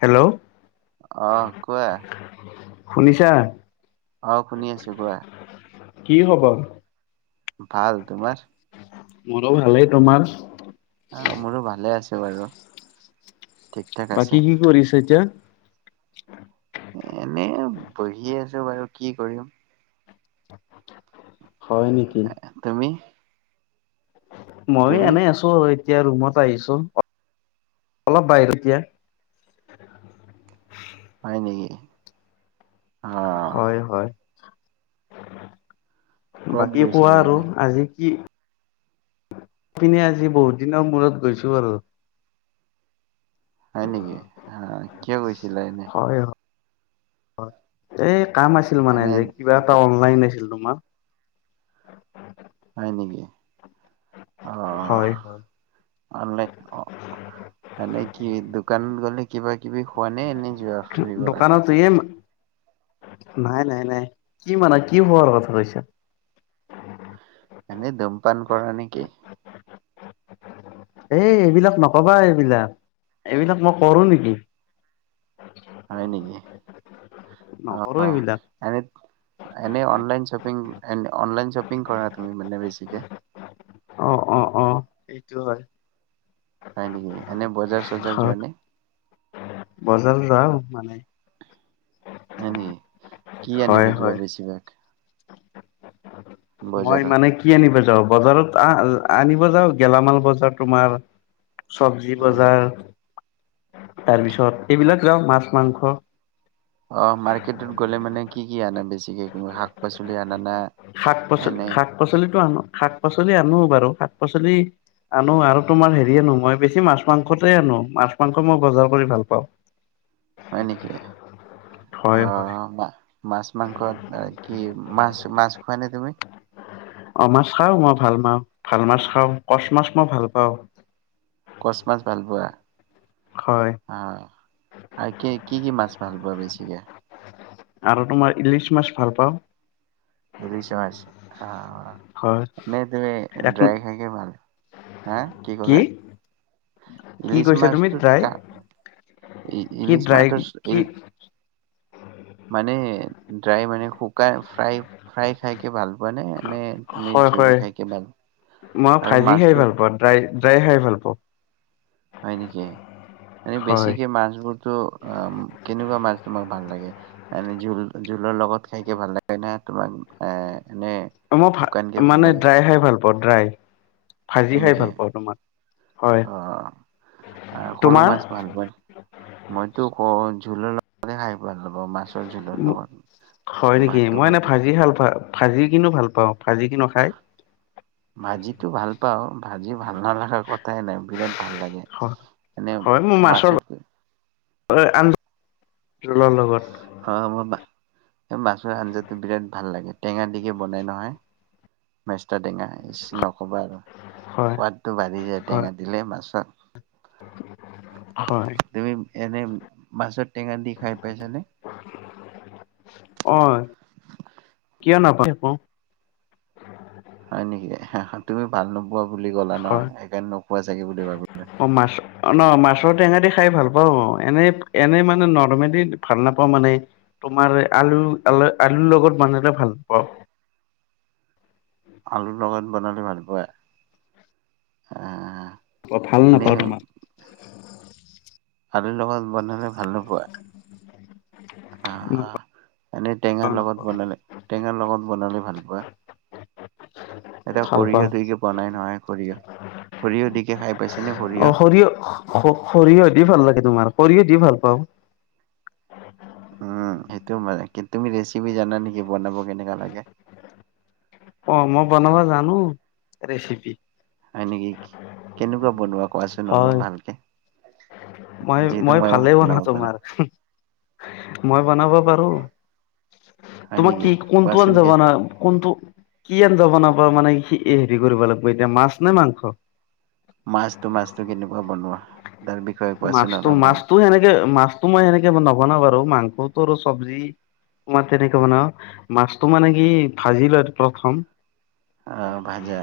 Hello. অ', কোৱা। শুনিছানে নাই? আহ শুনি আছো কোৱা কি খবৰ? ভাল তোমাৰ? মোৰো ভালেই তোমাৰ? অ মোৰো ভালে আছে বাৰু। ঠিক ঠাক আছে বাকী কি কৰিছা এতিয়া? এ এনে বহি আছো বাৰু কি কৰিম। হয় নেকি। তুমি মই তুমি এনে আছো। এতিয়া ৰুমত আহিছো অলপ বাহিৰত হয় নেকি! অ। হয় হয় ক'ত বাকী কোৱা গৈছিলে আৰু এনে আজি কি পিনে আজি বহুত দিনৰ মূৰত গৈছো আৰু হয় নেকি আহ কিয় গৈছিলা এনে? হয় হয় এই কাম আছিল মানে এনে যে কিবা এটা অনলাইন আছিলো ত [unintelligible] হয় নেকি অ হয় হয় অনলাইন অ মানে কি দোকানত গ'লে কিবা কিবি খোৱা নে এনে যোৱা ফুৰিব কাৰণে দোকানত এম নাই নাই নাই কি মানে কি হোৱাৰ কথা কৈছা? এনেই ধুমপান কৰা নেকি? এই এইবিলাক নকবা এইবিলাক এইবিলাক মই কৰো নেকি! হয় নিকি। অ নকৰো এইবিলাক এনে এনে অনলাইন শপিং এন অনলাইন শপিং কৰা তুমি মানে বেছিকে অ অ অ সেইটো হয়। হয় নিকি এনে বজাৰ চজাৰ হয়, যোৱা নে? বজাৰ যাও মানে হয় নি কি আনিব হয়, যোৱা হয়। বেছিভাগ? মই বজাৰত মানে কি আনিব যাওঁ? বজাৰত আ আনিব যাওঁ গেলামাল বজাৰ তোমাৰ। চব্জি উম বজাৰ উম। তাৰ পিছত এইবিলাক যাওঁ মাছ মাংস! অঁ', অ মাৰ্কেটত গ'লে মানে! কি কি আনা বেছিকে তুমি, পাচলি আনা না? শাক -পাচলি এনে শাক পাচলিতো আনো। শাক পাচলি আনো বাৰু, শাক পাচলি আনো আৰু তোমাৰ হেৰি আনো মই বেছি মাছ মাংসতো আনো মাছ মাংস মই বজাৰ কৰি ভাল পাওঁ। হয় নেকি? হয়, হয়, অ' মা মাছ মাংসত কি মাছ! মাছ খোৱানে তুমি? অ' মাছ খাও মই ভাল পাওঁ ভাল মাছ খাওঁ কচ মাছ মই ভাল পাওঁ। কচ মাছ ভাল পোৱা হয়, অ' আৰু কি কি কি মাছ! ভাল পোৱা বেছিকে। আৰু তোমাৰ ইলিছ মাছ ভাল পাও। ইলিছ মাছ হয়। খাম। নে তুমি এক ড্ৰাই খাইকে ভাল হা কি ক'লা? কি ইলিছ কৈছা তুমি মাছটোত ড্ৰাই কাঁ কি ইলিছ ড্ৰাই কি মাছটোত মানে? ড্ৰাই মানে শুকা ফ্ৰাই! ফ্ৰাই খাইকে ভাল পোৱা নে নে তুমি হয় জোল হয় খাইকে ভাল? আৰু মাছটো? ফ্ৰাই খাই ভাল পাওঁ! হয় নেকি? এনে হয় বেছিকে মাছ বোৰতো অ' কেনেকুৱা মাছ তোমাক! ভাল লাগে আমি জোল জোলৰ লগত খাইকে ভাল লাগে ন তোমাক এ এনে অ' মই ফ্ৰা শুকানকে ভাল মানে লাগে ড্ৰাই খাই ভাল পাওঁ। অ' ড্ৰাই। ভাজি হয় খাই নেকি? ভাল পাওঁ তোমাৰ হয় অহ' অহ' সৰু তোমাৰ মাছ ভাল পোৱা মইতো কওঁ। জোলৰ লগতে খাই ভাল [unintelligible] জোলৰ লগত হয় নেকি। ভাতটো মই এনেই খাইকে ভাজি ভালপাওঁ। ভাজি কিনো ভাল পাওঁ। ভাজি কিনো খাই ভাজিতো ভাল পাওঁ। আজিও ভাল নালাগা কথাই নাই, বিৰাট ভাল লাগে। হয় এনে মোৰ মাছৰ মাছত হয়, আঞ্জা, জোলৰ লগত। খা খবৰ না এই মাছৰ আঞ্জাটো বিৰাট ভাল লাগে। টেঙা দিকে বনাই নহয়। বেছ টেঙা ইচ নকবা, আৰু হয় সোৱাদটো বাঢ়ি যায় হয় টেঙা দিলে মাছত। হয়। তুমি এনে মাছত টেঙা দি খাই পাইছানে? অ'। কিয় নাপায় কও। হয় নেকি, তুমি ভাল ন? পোৱা বুলি গলা হয় নহয়, সেইকাৰণে নোকোৱা চাগে বুলি ভাবিলো। মাছ অ' ন মাছৰ টেঙা দি খাই ভাল পাও, অ' এনে এনে মানে নৰৰ্মেলি ভাল নাপাওঁ, মানে তোমাৰ আলু আল আলুৰ লগত বনালে ভাল পাওঁ। আলুৰ লগত বনালে, ভাল পোৱা? উম। আ ভাল নাপাওঁ তোমাক। আলো লগত বনালে ভাল নোপোৱা? অ, এনে টেঙাৰ নাপাওঁ নাপাওঁ লগত বনালে, টেঙাৰ লগত বনালে ভাল পোৱা? এতিয়া ভাল পাওঁ সৰিয়হ দুইকে বনাই নহয়, সৰিয়হ, সৰিয়হ দিকে খাই পাইছেনে সৰিয়হ? সৰিয়হ দি ভাল লাগে তোমাৰ সৰিয়হ দি ভাল পাওঁ। উম সেইটোও, মানে কিন্তু তুমি ৰেচিপি জানা নেকি বনাব কেনেকুৱা লাগে? অ' মই বনাব জানো, ৰেচিপি। হয় নেকি, কেনেকুৱা বনোৱা কোৱাচোন হয় অলপ ভালকে। মই, যিহেতু মই মইয়ে ভালেই বনাও বনাব ৰবা। পাৰো মই বনাব পাৰো। হয় তোমাক নেকি কি, কোনটো আন কোৱাচোন কি যাবানা কোনটো কি আঞ্জা বনাবা মানে কি হেৰি কৰিব লাগিব এতিয়া মাছ নে মাংস? মাছতটো মাছটো কেনেকুৱা বনোৱা? তাৰ বিষয়ে কোৱাচোন মাছতো, অলপ ভাল মাছতো সেনেকে মাছতো মই সেনেকে ব নবনাও বাৰু। মাংসটো আৰু চবজি, তোমাৰ তেনেকে বনাও মাছতো মানে কি ভাজি লয় প্ৰথম। আহ ভাজা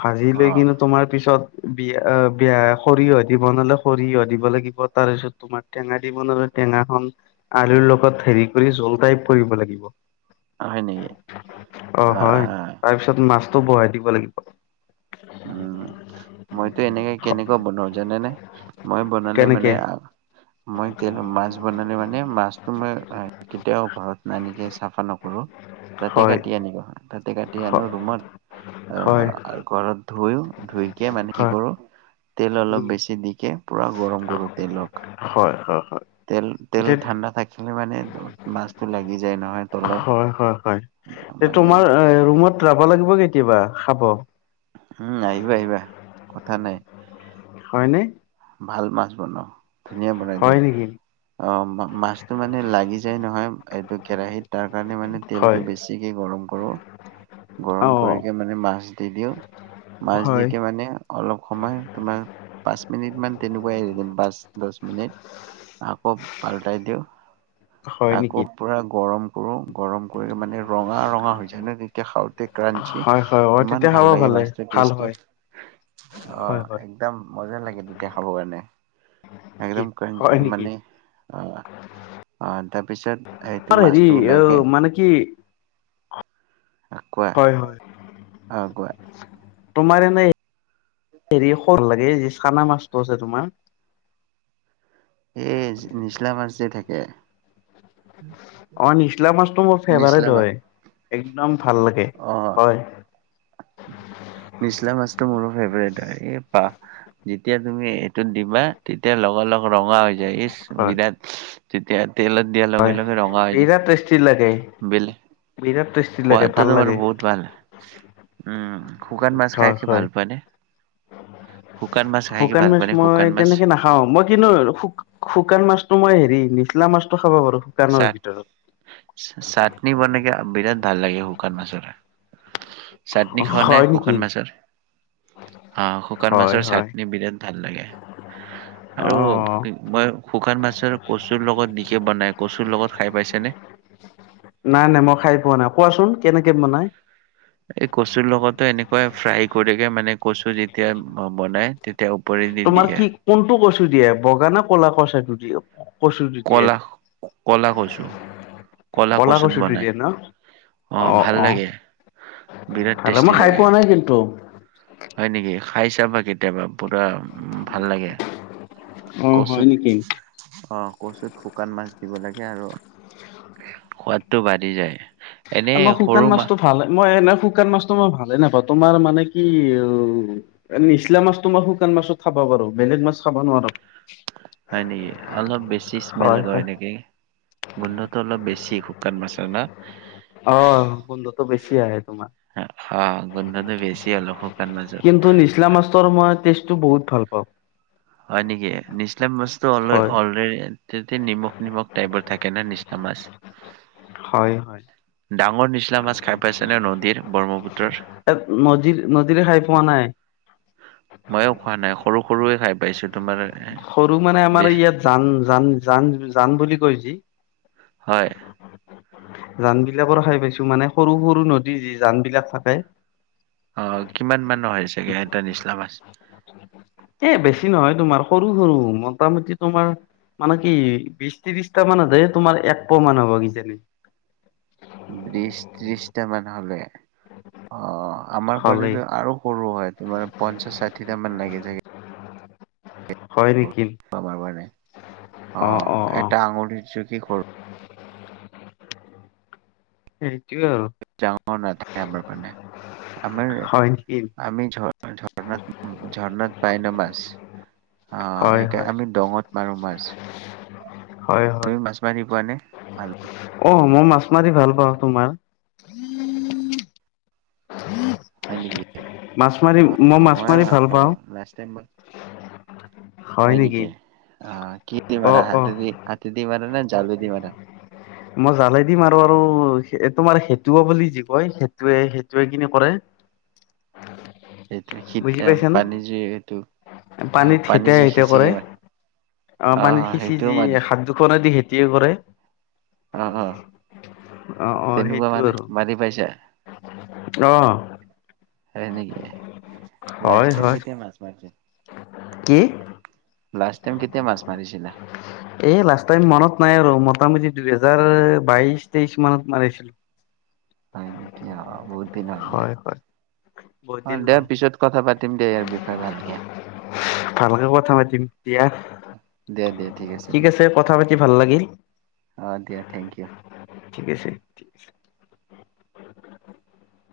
ভাজি অ লৈ কিন্তু তোমাৰ পিছত বিয়া-বিয়া সৰিয়হ দি বনালে সৰিয়হ দিব লাগিব। তাৰ পিছত তোমাৰ টেঙা দি বনালে, টেঙাখন আলুৰ লগত হেৰি কৰি জুল টাইপ কৰিব লাগিব। হয় নেকি অ', আহ হয়। আহ তাৰপিছত মাছ টো বহায় দিব লাগিব। উম, মইতো এনেকে কেনেকুৱা বনাও যেনে যেনে মই বনালে কেনেকে মানে আ। মই তেল মাছ বনালে মানে মাছটো মই কেতিয়াও ঘৰত নানিকে চাফা নকৰো তাতে হয় কাটি আনিব। কে হয় আনো ৰুমত হয় অহ আৰু ঘৰত। ধুই। ধুইকে মানে কি হয় কৰো। তেল অলপ বেছি দিকে। পুৰা গৰম কৰো তেলক হয়, হয়। তেল, তেল হয় ঠাণ্ডা থাকিলে মানে মাছটো লাগি যায় নহয় তলত হয় হয় হয় তে মানে। তোমাৰ ৰুমত যাব লাগিব কেতিয়াবা খাব। উম আহিবা, আহিবা কথা নাই। হয়নে? ভাল মাছ বনাওঁ। ধুনীয়া বনাই হয় দিওঁ নেকি অহ মা মাছটো মানে লাগি যায় নহয় এইটো কেৰাহিত তাৰ কাৰণে মানে তেলটো হয় বেছিকে গৰম কৰো অ গৰম কৰিকে মানে মাছ দি দিওঁ মাছ হয় দিকে মানে অলপ সময় তোমাৰ পাছ। মান তেনেকুৱাইৱে এৰি দিম পাছ, দশ মিনিট আকৌ পাল্টাই দিওঁ। হয় আকৌ নেকি পুৰা। গৰম কৰোঁ। গৰম কৰি মানে ৰঙা, ৰঙা হৈ যায় ন তেতিয়া খাওঁতে ক্ৰাঞ্চি, হয় হয় অ ইমান তেতিয়া ভাল খাব লাগে ভালে মাছটো ভাল হয় টেষ্টতো অ হয় হয় একদম মজা লাগে তেতিয়া খাব কাৰণে। কি একদম ক্ৰাঞ্চ হয় নেকি মানে অ। অ তাৰপিছত সেইটো তোমাৰ হেৰি মাছটো অ ওলাইগে। মানে কি হয়, হয়। অ কোৱা তোমাৰ এনে হেৰি স লাগে যে চানা মাছটো আছে তোমাৰ। এই নিচলা মাছ যে থাক। কে। অ, নিচলা মাছটো মোৰ নিচলা ফেভাৰেট মাছ হয়। একদম ভাল লাগে, অ হয়। নিচলা মাছটো মোৰো ফেভৰেট হয়, এই বা যেতিয়া তুমি এইটোত দিবা তেতিয়া লগৰ-লগ ৰঙা যায়, এই‌ছ‌ হয় বিৰাত তেতিয়া তেলত দিয়া লগে-লগে ৰঙা হৈ যায় বিৰাট টেষ্টি লাগে বেলেগ বিৰাট টেষ্টি লাগে সোৱাদটো ভাল তোমাৰ লাগে বহুত ভাল। উম, শুকান মাছ হয় খাই হয় ভাল পোৱা নে? শুকান মাছ খাই কি শুকান ভাল মাছ পোৱা নে মই শুকান মাছ তেনেকে নাখাও। মই কিন্তু শুক-শুকান মাছতটো মই হেৰি লা মাছটো খাব পাৰো শুকানৰ ভিতৰত চাট-চাটনি বনকে বিৰাট ভাল লাগে শুকান মাচৰে। চাটনি খোৱা নাই হয় নেকি শুকান মাছৰ? অ', শুকান হয় মাছৰ হয় চাটনি বিৰাট ভাল লাগে, অ আৰু মই শুকান মাছৰ কচুৰ লগত নিকে বনাই কচুৰ লগত খাই পাইছেনে? নাই নাই, মই খাই পোৱা নাই। কোৱাচোন কে কেনেকে বনাই? এই কচুৰ লগতো এনেকুৱাই ফ্ৰাই কৰিলে মানে কচু যেতিয়া বনাই তে তোমাৰ কি কোনটো কচ দিয়ে। বগা না ক'লা কচাটো দিয়ে? কচুটো দিয়ে, কলা কলা কচু কলা কচুত কচুটো বনাই দিয়ে ন? অ', ভাল অ, লাগে বিৰাট ভাল টেষ্টি মই খাই লাগে পোৱা নাই কিন্তু। হয় নেকি খাই চা বা কে কেতিয়াবা পুৰা উ ভাল লাগে অ হয় কচুত নেকি অ, কচুত শুকান মাছ দিব লাগে আৰু সোৱাদটো বাঢ়ি যায়। এনে মই শুকান সৰু মাছ মাছতটো ভাল, মই এনে শুকান মাছ তোমাৰ ভালে নাপাওঁ তোমাৰ মানে কি নিচলা মাছোমাৰ শুকান মাছত খাবা পাৰু বেলেগ মাছ খাব নোৱাৰো। হয় নেকি অলপ বেছি স্মেল হয় কৰে হয় নেকি? গোন্ধটো অলপ বেছি কণ মছ ন চিৰ হা গডাটো বেছি অলপ শু কিন্তু নিচলাম মষ্টৰ মই বহুত ভাল পাওঁ। হয় নেকি? নিছলাম মছো হয় অলৰে তেতে নিমখ-নিমখ টাইপৰ থাকে ন নিচনা মাছ। হয়' হয়' ডাঙৰ নিচলা মাছ খাই পাইছেনে নদীৰ ব্ৰহ্মপুত্ৰৰ এ নদীৰ নদীৰে খাই পোৱা নাই। ময়ো খোৱা নাই সৰু সৰুৱে খাই পাইছো। তোমাৰ সৰু মানে আমাৰ বেছ ইয়াত জান জান জান জান বুলি কৈ জি। হয়। জান বিলাকৰ খাই পাইছো মানে সৰু সৰু নদী যি জান বিলাক থাকে। অ' কিমান মান হয় চাগে এটা নিচলা মাছ। এ বেছি নহয় তোমাৰ সৰু সৰু মোটামুটি তোমাৰ মানে কি বিশ ত্ৰিশটা মান তোমাৰ একপোৱা মান হ'ব কিজানি? বিশ ত্ৰিশটা মান হ'লে অ' আমাৰ হ'লেই ফালেটো আৰু সৰু হয়। তোমাৰ পঞ্চশ ষাঠিটামান লাগে চাগে? হয় নিক আমাৰ মানে অ এটা আঙুলিৰ [unintelligible] হেৰি ডাঙৰ নাথাকে আমাৰ মানে আমাৰ হয় নেকি আমি ঝণাত ঝৰ্ণাত পাই ন মাছ, অঁ হয় সেই হয় আমি দঙত মাৰো মাছ। হয় হয় তুমি মাছ মাৰি পোৱানে? ভাল অ মই মাছ মাৰি ভাল পাওঁ তোমাৰ। হয় নেকি? মাছ মাৰি অ মই মাছ মইয়ো মাৰি ভাল পাওঁ। লাষ্ট টাইম মই হয় নেকি? অ কিহে দি অ মাৰা? অ হাতে দি হাতে দি মাৰা নে জালে দি মাৰা? মই জালে দি মাৰো আৰু তোমাৰ সেটোও বুলি যি কয় সেইটোৱে সেইটোৱে কিনি কৰে। সেইটো হিত বুজি এ পাইছানে পানী যি এইটো আহ পানীত পানী হেতিয়া যি হেতিয়া সিচি কৰে কে মাৰ? আহ অ সেইটোও মাৰিছোঁ। কি কৰে অ অ অ অ তেনেকুৱা সেইটো মানে আৰু মাৰি পাইছা অ হয় নেকি লাষ্ট হয় টাইম হয় কেতিয়া মাছ মাৰিছে লাষ্ট টাইম কেতিয়া মাছ মাৰিছিলা এ লাষ্ট টাইম মনত নাই আৰু মোৰ পামেদি দুহেজাৰ বাইশ তেইশ মানত মাৰিছিলো হয় নেকি অ বহুত দিন হ'ল দিয়া হয় হয় বহুত অ দিন দিয়া হ'ল পিছত কথা পাতিম দে ইয়াৰ বিষয়ে ভালকে ভালকে কথা পাতিম দিয়া দিয়া দিয়া ঠিক দিয়া আছে কথা পাতি ভাল লাগিল অ দিয়া থেংক ইউ ঠিক আছে। [inaudible]